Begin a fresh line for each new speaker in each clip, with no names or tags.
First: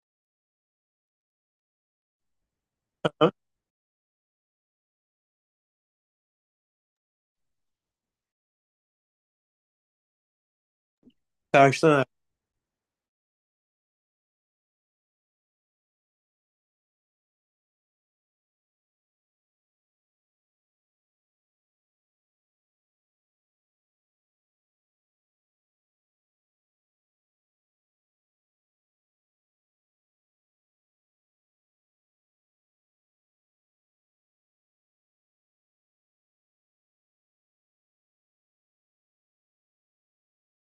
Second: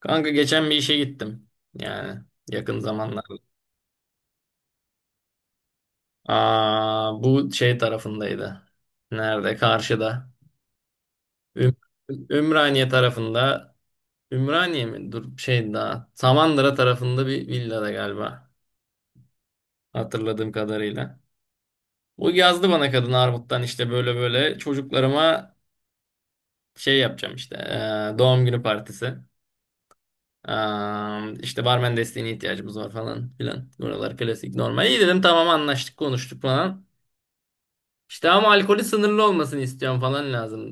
Kanka geçen bir işe gittim. Yani yakın
Ha?
zamanlarda. Aa, bu şey tarafındaydı. Nerede? Karşıda. Üm-
Tersten
Ümraniye tarafında. Ümraniye mi? Dur şey daha. Samandıra tarafında bir villada galiba. Hatırladığım kadarıyla. O yazdı bana kadın Armut'tan işte böyle böyle çocuklarıma şey yapacağım işte. Doğum günü partisi. Aa, işte barmen desteğine ihtiyacımız var falan filan. Buralar klasik normal. İyi dedim, tamam anlaştık konuştuk falan. İşte ama alkolü sınırlı olmasını istiyorum falan lazım.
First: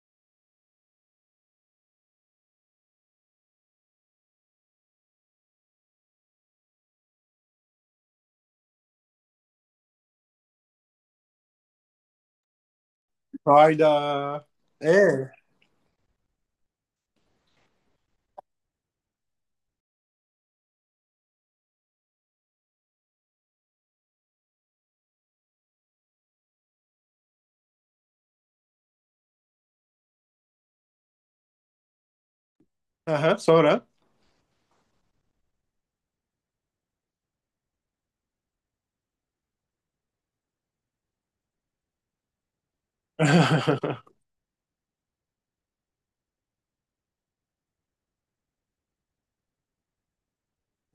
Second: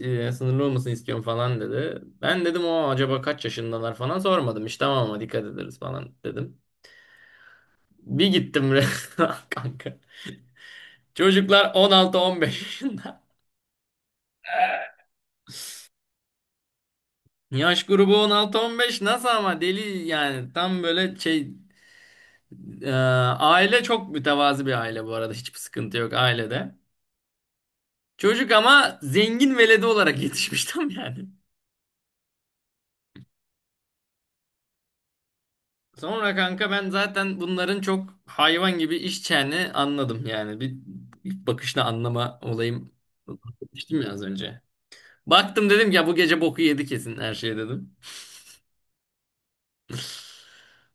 Sınırlı olmasını istiyorum falan dedi. Ben dedim o acaba kaç yaşındalar falan sormadım. İşte tamam ama dikkat ederiz falan dedim. Bir gittim resmen kanka. Çocuklar 16-15 yaşında.
Hayda. E.
Yaş grubu 16-15 nasıl ama, deli yani, tam böyle şey, e, aile çok mütevazi bir aile bu arada, hiçbir sıkıntı yok ailede. Çocuk ama zengin veledi olarak yetişmiş tam yani.
Aha, sonra.
Sonra kanka ben zaten bunların çok hayvan gibi iş çeni anladım yani. Bir, bir bakışla anlama olayım demiştim ya az önce. Baktım dedim ki ya bu gece boku yedi kesin her şey dedim.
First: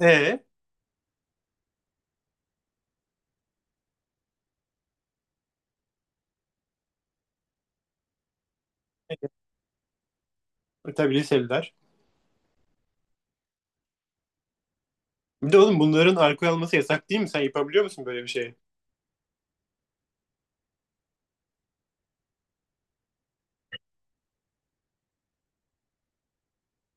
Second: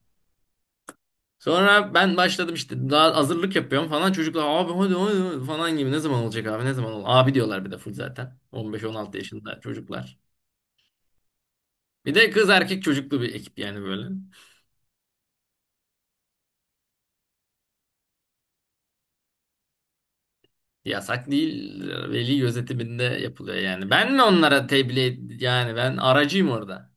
E.
Sonra ben başladım, işte daha hazırlık yapıyorum falan. Çocuklar "abi hadi hadi hadi" falan gibi, ne zaman olacak abi, ne zaman ol abi diyorlar, bir de full zaten. 15-16 yaşında çocuklar.
Tabii liseliler.
Bir de kız erkek çocuklu bir ekip yani böyle.
Bir de oğlum bunların alkol alması yasak değil mi? Sen yapabiliyor musun böyle bir şeyi?
Yasak değil, veli gözetiminde yapılıyor yani. Ben mi onlara tebliğ, yani ben aracıyım orada.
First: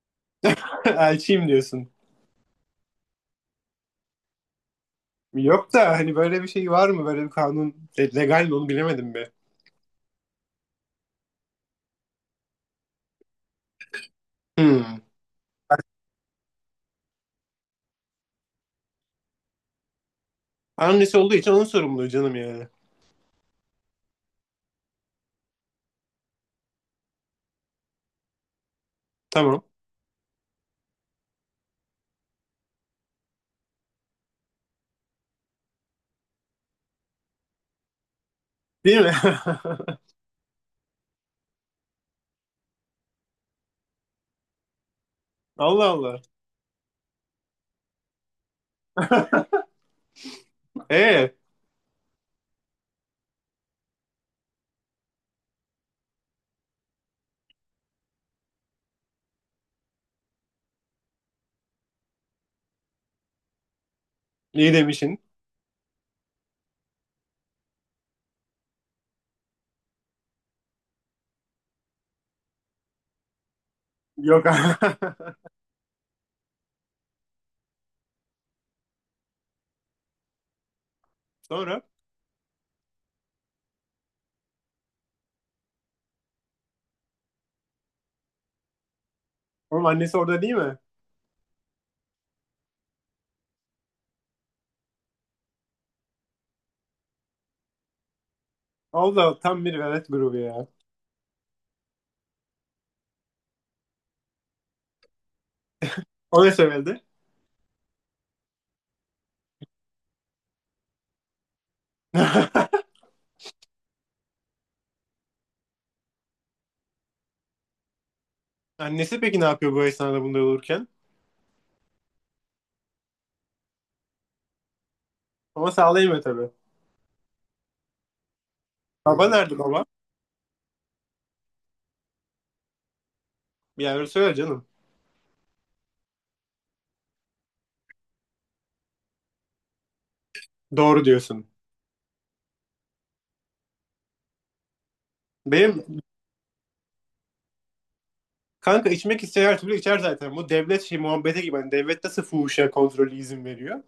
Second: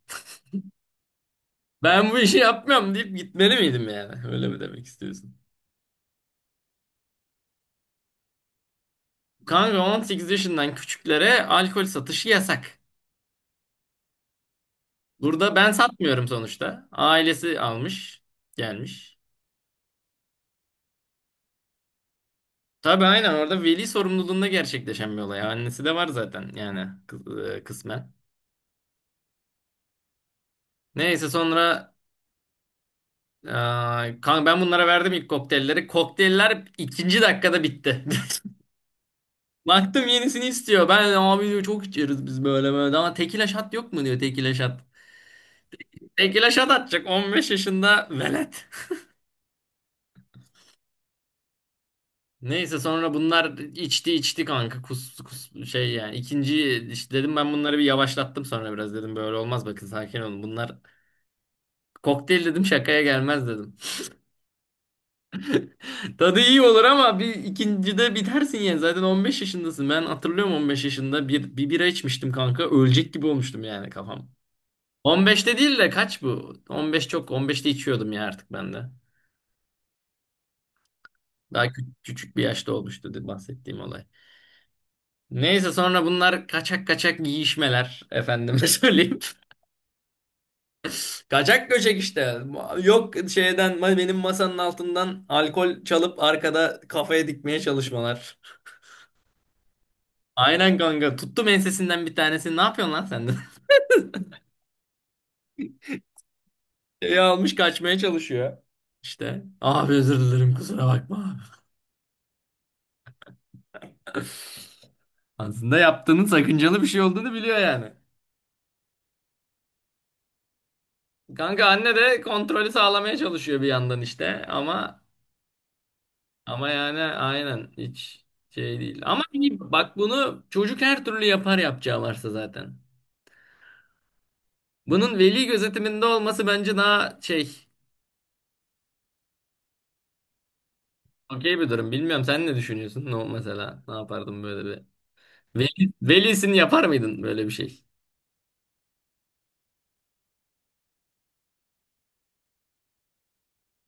Elçiyim diyorsun.
Ben bu işi yapmıyorum deyip gitmeli miydim yani? Öyle mi demek istiyorsun?
Yok da hani böyle bir şey var mı? Böyle bir kanun legal mi onu bilemedim be.
Kanka 18 yaşından küçüklere alkol satışı yasak.
Hmm.
Burada ben satmıyorum sonuçta. Ailesi almış, gelmiş.
Annesi olduğu için onun sorumluluğu canım yani.
Tabii aynen, orada veli sorumluluğunda gerçekleşen bir olay. Annesi de var zaten yani, kısmen.
Tamam.
Neyse sonra e, kanka ben bunlara verdim ilk kokteylleri. Kokteyller ikinci dakikada bitti.
Değil mi?
Baktım yenisini istiyor. Ben abi diyor, çok içeriz biz böyle böyle. Ama tekila shot yok mu diyor, tekila shot.
Allah Allah.
Tekila şat atacak 15 yaşında velet.
Ee,
Neyse sonra bunlar içti içti kanka, kus kus şey yani, ikinci işte dedim, ben bunları bir yavaşlattım sonra biraz, dedim böyle olmaz, bakın sakin olun, bunlar kokteyl dedim, şakaya gelmez dedim.
iyi demişsin.
Tadı iyi olur ama bir ikincide bitersin yani, zaten 15 yaşındasın, ben hatırlıyorum 15 yaşında bir bira içmiştim kanka, ölecek gibi olmuştum yani kafam.
Yok.
15'te değil de kaç bu? 15 çok, 15'te içiyordum ya artık ben de. Daha
Sonra?
küçük bir yaşta olmuştu bahsettiğim olay. Neyse sonra bunlar kaçak kaçak giyişmeler, efendime söyleyeyim.
Oğlum annesi orada değil mi?
Kaçak göçek işte. Yok şeyden, benim masanın altından alkol çalıp arkada kafaya dikmeye çalışmalar.
Allah tam bir velet grubu ya.
Aynen kanka, tuttum ensesinden bir tanesini, ne yapıyorsun lan sen de?
O ne söyledi?
Şeyi almış kaçmaya çalışıyor. İşte abi özür dilerim, kusura bakma. Aslında yaptığının sakıncalı bir şey olduğunu biliyor yani.
Annesi peki ne yapıyor bu esnada bunda olurken?
Kanka anne de kontrolü sağlamaya çalışıyor bir yandan işte, ama
Ama sağlayamıyor tabii.
ama yani aynen hiç şey değil. Ama
Baba nerede
iyi,
baba?
bak bunu çocuk her türlü yapar, yapacağı varsa zaten.
Yani öyle söyle canım.
Bunun veli gözetiminde olması bence daha şey,
Doğru diyorsun.
okey bir durum. Bilmiyorum, sen ne düşünüyorsun? Ne mesela, ne yapardın böyle bir? Veli,
Benim
velisini yapar mıydın böyle bir şey?
kanka içmek isteyen her türlü içer zaten. Bu devlet şey muhabbeti gibi. Hani devlet nasıl fuhuşa kontrolü izin veriyor?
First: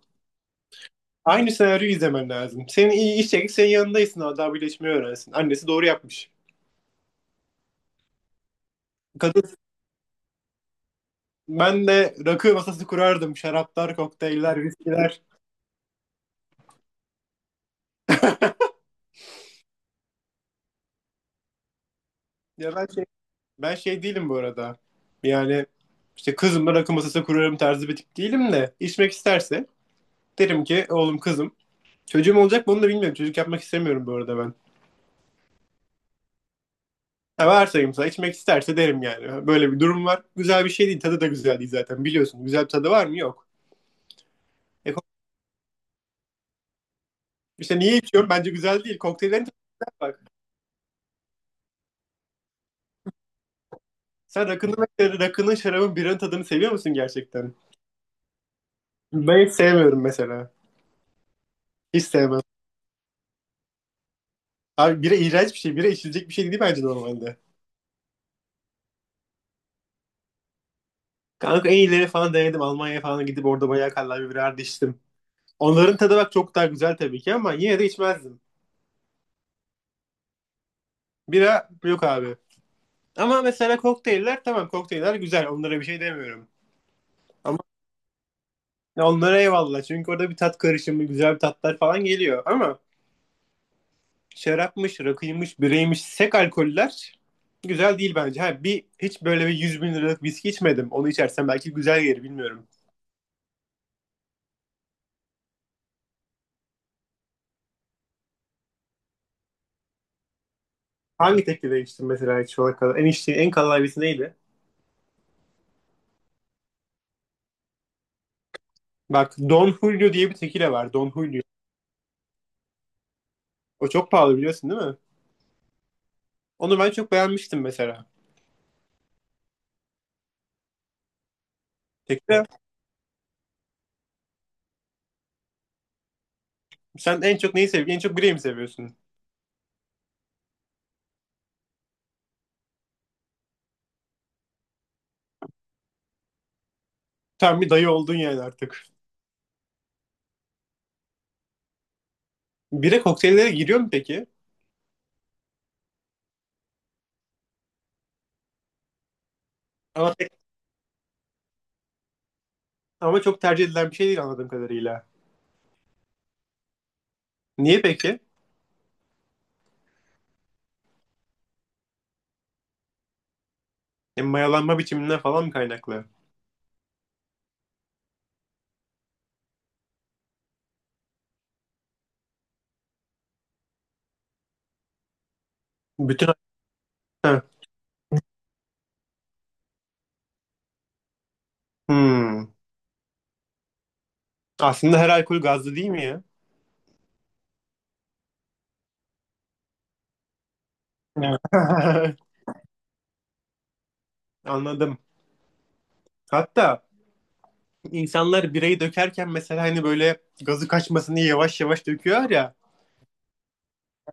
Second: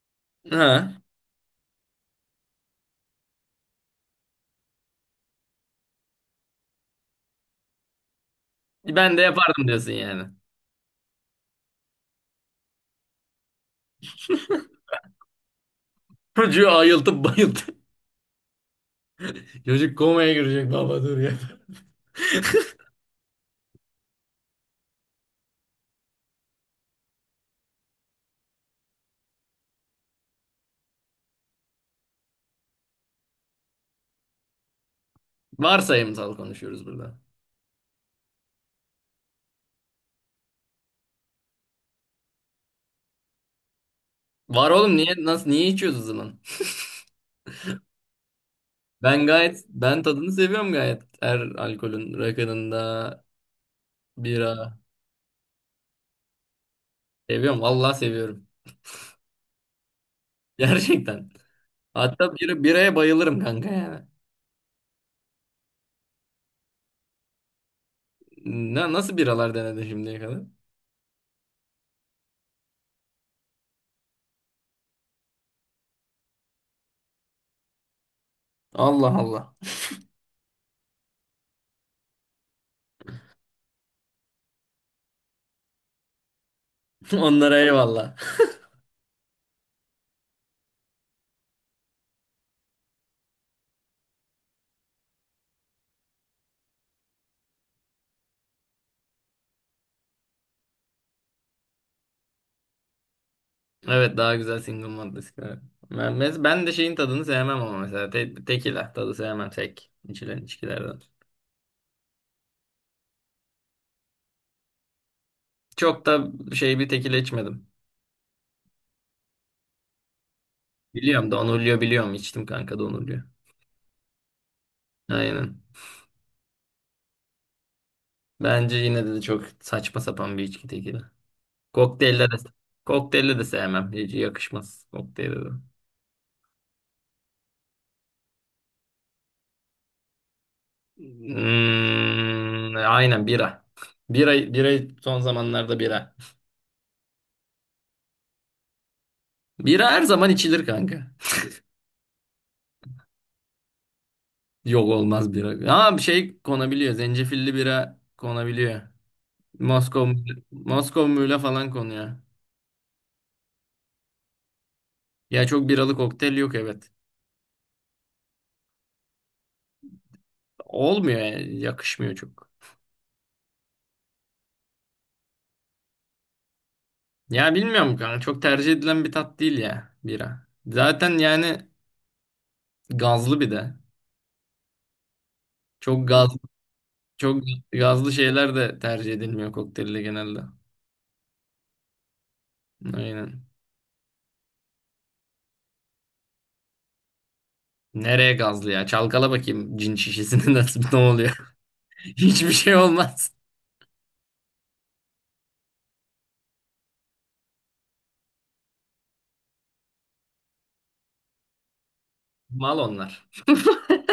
Ha.
Aynı senaryoyu izlemen lazım. Senin iyi içecek senin yanındaysın daha bile içmeyi öğrensin. Annesi doğru yapmış.
Ben de
Kadın
yapardım diyorsun yani.
ben de rakı masası kurardım. Şaraplar, kokteyller, viskiler.
Çocuğu ayıltıp bayıltıp. Çocuk komaya girecek baba, dur ya.
Ya ben şey. Ben şey değilim bu arada. Yani işte kızımla rakı masası kurarım tarzı bir tip değilim de içmek isterse derim ki oğlum kızım çocuğum olacak mı onu da bilmiyorum. Çocuk yapmak istemiyorum bu arada ben.
Varsayımsal konuşuyoruz burada.
Ha varsayım sana içmek isterse derim yani. Böyle bir durum var. Güzel bir şey değil. Tadı da güzel değil zaten biliyorsun. Güzel bir tadı var mı? Yok.
Var
E,
oğlum,
ko-
niye nasıl niye içiyoruz o zaman?
işte niye içiyorum? Bence güzel değil.
Ben
Kokteyllerin tadı
gayet,
güzel
ben tadını
bak.
seviyorum gayet. Her alkolün, rakının da
Sen
bira
rakının, şarabın, biranın tadını seviyor musun gerçekten?
seviyorum. Vallahi seviyorum.
Ben hiç sevmiyorum mesela.
Gerçekten.
Hiç
Hatta
sevmem.
bira, biraya bayılırım kanka yani.
Abi bira iğrenç bir şey. Bira içilecek bir şey değil bence normalde.
Ne, nasıl biralar denedin şimdiye kadar?
Kanka en iyileri falan denedim. Almanya'ya falan gidip orada bayağı kallavi birer de içtim. Onların tadı bak çok daha güzel tabii ki ama yine de içmezdim.
Allah Allah.
Bira yok abi. Ama mesela kokteyller tamam kokteyller güzel. Onlara bir şey demiyorum. Ama
Onlara eyvallah.
ya onlara eyvallah. Çünkü orada bir tat karışımı, güzel bir tatlar falan geliyor. Ama şarapmış, rakıymış, bireymiş, sek alkoller güzel değil bence. Ha, bir hiç böyle bir 100 bin liralık viski içmedim. Onu içersem belki güzel gelir bilmiyorum.
Evet, daha güzel single malt viskiler. Ben, ben de şeyin tadını sevmem ama mesela tekila tadı sevmem, tek içilen içkilerden.
Hangi teklife içtin mesela hiç şu ana kadar? En içtiğin en kallavi neydi?
Çok da şey bir tekila içmedim.
Bak Don Julio diye bir tekile var. Don
Biliyorum
Julio.
Don Julio, biliyorum içtim kanka Don Julio.
O çok pahalı biliyorsun değil mi?
Aynen.
Onu ben çok beğenmiştim mesela.
Bence yine de çok saçma sapan bir içki tekili. Kokteylle de,
Tekile
kokteylle de sevmem. Hiç yakışmaz kokteylle de.
sen en çok neyi seviyorsun? En çok bireyi mi seviyorsun?
Hmm, aynen bira. Bira, bira son zamanlarda bira.
Tam bir dayı oldun yani artık.
Bira her zaman içilir kanka.
Bire kokteyllere giriyor mu peki?
Yok olmaz bira. Ama bir şey konabiliyor. Zencefilli bira konabiliyor. Moskova,
Ama, pek-
Moskova Mule falan konuyor.
ama çok tercih edilen bir şey değil anladığım kadarıyla.
Ya çok biralı kokteyl yok, evet.
Niye peki?
Olmuyor yani. Yakışmıyor çok.
E, mayalanma biçiminden falan mı kaynaklı?
Ya bilmiyorum kanka, çok tercih edilen bir tat değil ya bira. Zaten yani gazlı bir de. Çok
Bütün...
gaz, çok
Ha,
gazlı şeyler de tercih edilmiyor kokteylde genelde.
hmm.
Aynen.
Aslında her alkol gazlı değil mi ya?
Nereye gazlı ya? Çalkala bakayım cin şişesini nasıl, ne oluyor? Hiçbir şey olmaz.
Anladım. Hatta insanlar bireyi dökerken mesela hani böyle gazı kaçmasın diye yavaş yavaş döküyor ya.
Mal onlar.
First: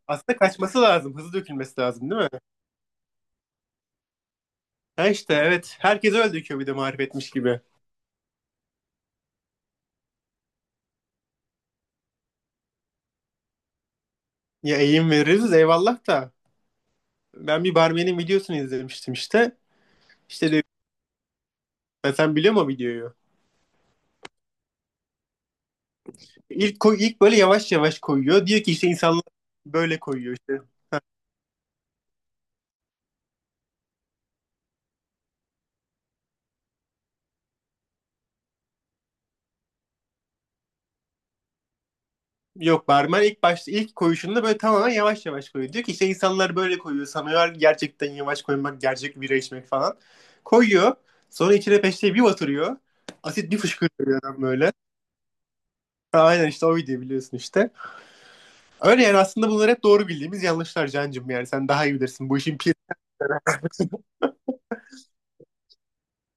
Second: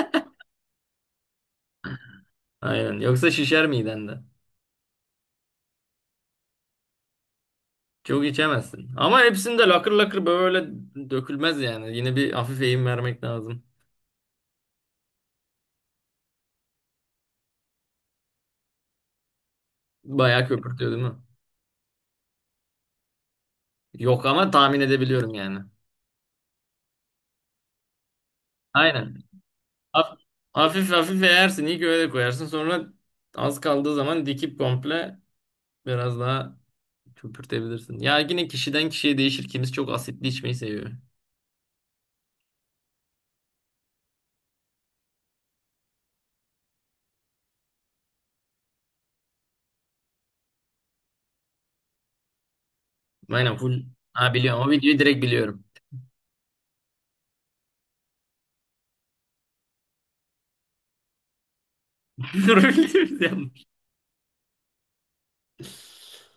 Aslında kaçması lazım. Hızlı dökülmesi lazım değil mi?
Aynen. Yoksa şişer miden de.
Ha işte evet. Herkes öyle döküyor bir de marifetmiş gibi.
Çok içemezsin. Ama hepsinde lakır lakır böyle dökülmez yani. Yine bir hafif eğim vermek lazım.
Ya eğim veririz eyvallah da. Ben bir barmenin videosunu izlemiştim işte.
Bayağı
İşte diyor,
köpürtüyor değil mi?
"Ben sen biliyor musun videoyu?
Yok ama tahmin edebiliyorum yani.
İlk böyle yavaş yavaş koyuyor. Diyor ki işte insanlar
Aynen.
böyle
Haf-
koyuyor işte.
Hafif hafif eğersin. İlk öyle koyarsın. Sonra az kaldığı zaman dikip komple, biraz daha köpürtebilirsin. Ya yine kişiden kişiye değişir. Kimisi çok asitli içmeyi seviyor.
Yok barmen ilk başta ilk koyuşunda böyle tamamen yavaş yavaş koyuyor. Diyor ki işte insanlar böyle koyuyor. Sanıyorlar ki gerçekten yavaş koymak, gerçek bira içmek falan. Koyuyor. Sonra içine peşte bir batırıyor. Asit
Aynen
bir
full.
fışkırıyor
Ha
adam
biliyorum. O
böyle.
videoyu direkt biliyorum.
Aynen işte o video biliyorsun işte. Öyle yani aslında bunlar hep doğru bildiğimiz yanlışlar Can'cığım yani sen daha iyi bilirsin.
Doğru biliyoruz ya.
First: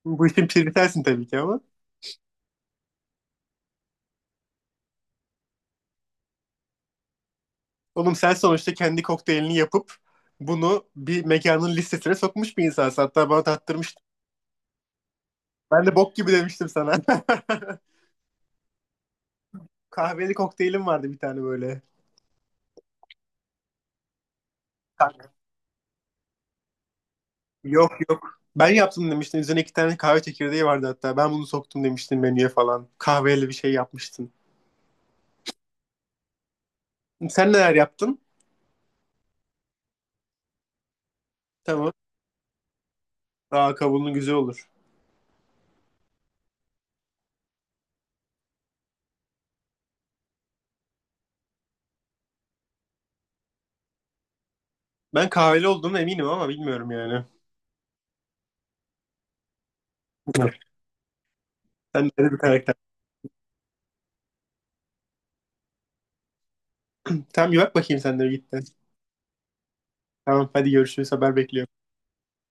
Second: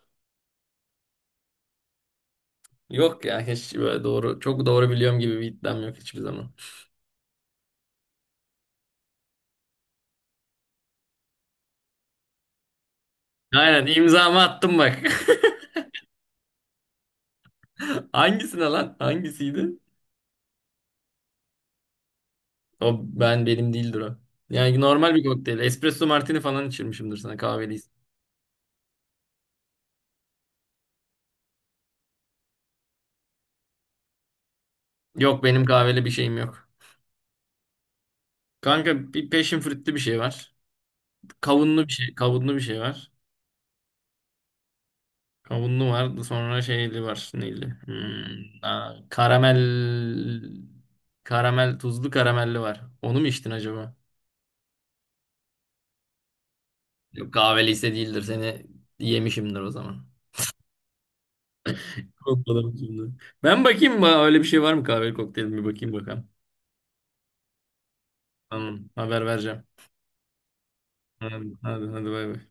Bu işin piri sensin tabii ki ama.
Yok ya, hiç böyle doğru, çok doğru biliyorum gibi bir iddiam yok hiçbir zaman.
Oğlum sen sonuçta kendi kokteylini yapıp bunu bir mekanın listesine sokmuş bir insansın. Hatta bana
Aynen,
tattırmıştın.
imzamı attım bak.
Ben de bok gibi demiştim sana.
Hangisine lan? Hangisiydi?
Kahveli kokteylim vardı bir tane böyle.
O ben, benim değildir o. Yani normal bir
Kanka.
kokteyl. Espresso martini falan içirmişimdir sana kahveli.
Yok yok. Ben yaptım demiştin. Üzerine iki tane kahve çekirdeği vardı hatta. Ben bunu soktum demiştin menüye falan. Kahveli bir şey yapmıştın.
Yok benim kahveli bir şeyim yok.
Sen neler yaptın?
Kanka bir passion fruit'lü bir şey var. Kavunlu bir
Tamam.
şey, kavunlu bir şey var.
Aa kabuğunun güzel olur.
Kavunlu var. Sonra şeyli var. Neyli? Hmm, aa, karamel, karamel tuzlu karamelli var. Onu mu içtin acaba?
Ben kahveli olduğuna eminim ama bilmiyorum yani.
Yok, kahveliyse değildir. Seni yemişimdir o zaman.
Sen de bir
Kokladım
karakter.
şimdi. Ben bakayım öyle bir şey var mı, kahveli kokteyl mi bakayım bakalım.
Tamam bir bak bakayım sen de bir.
Tamam, haber vereceğim.
Tamam hadi görüşürüz haber
Hadi
bekliyorum.
hadi, hadi bay bay.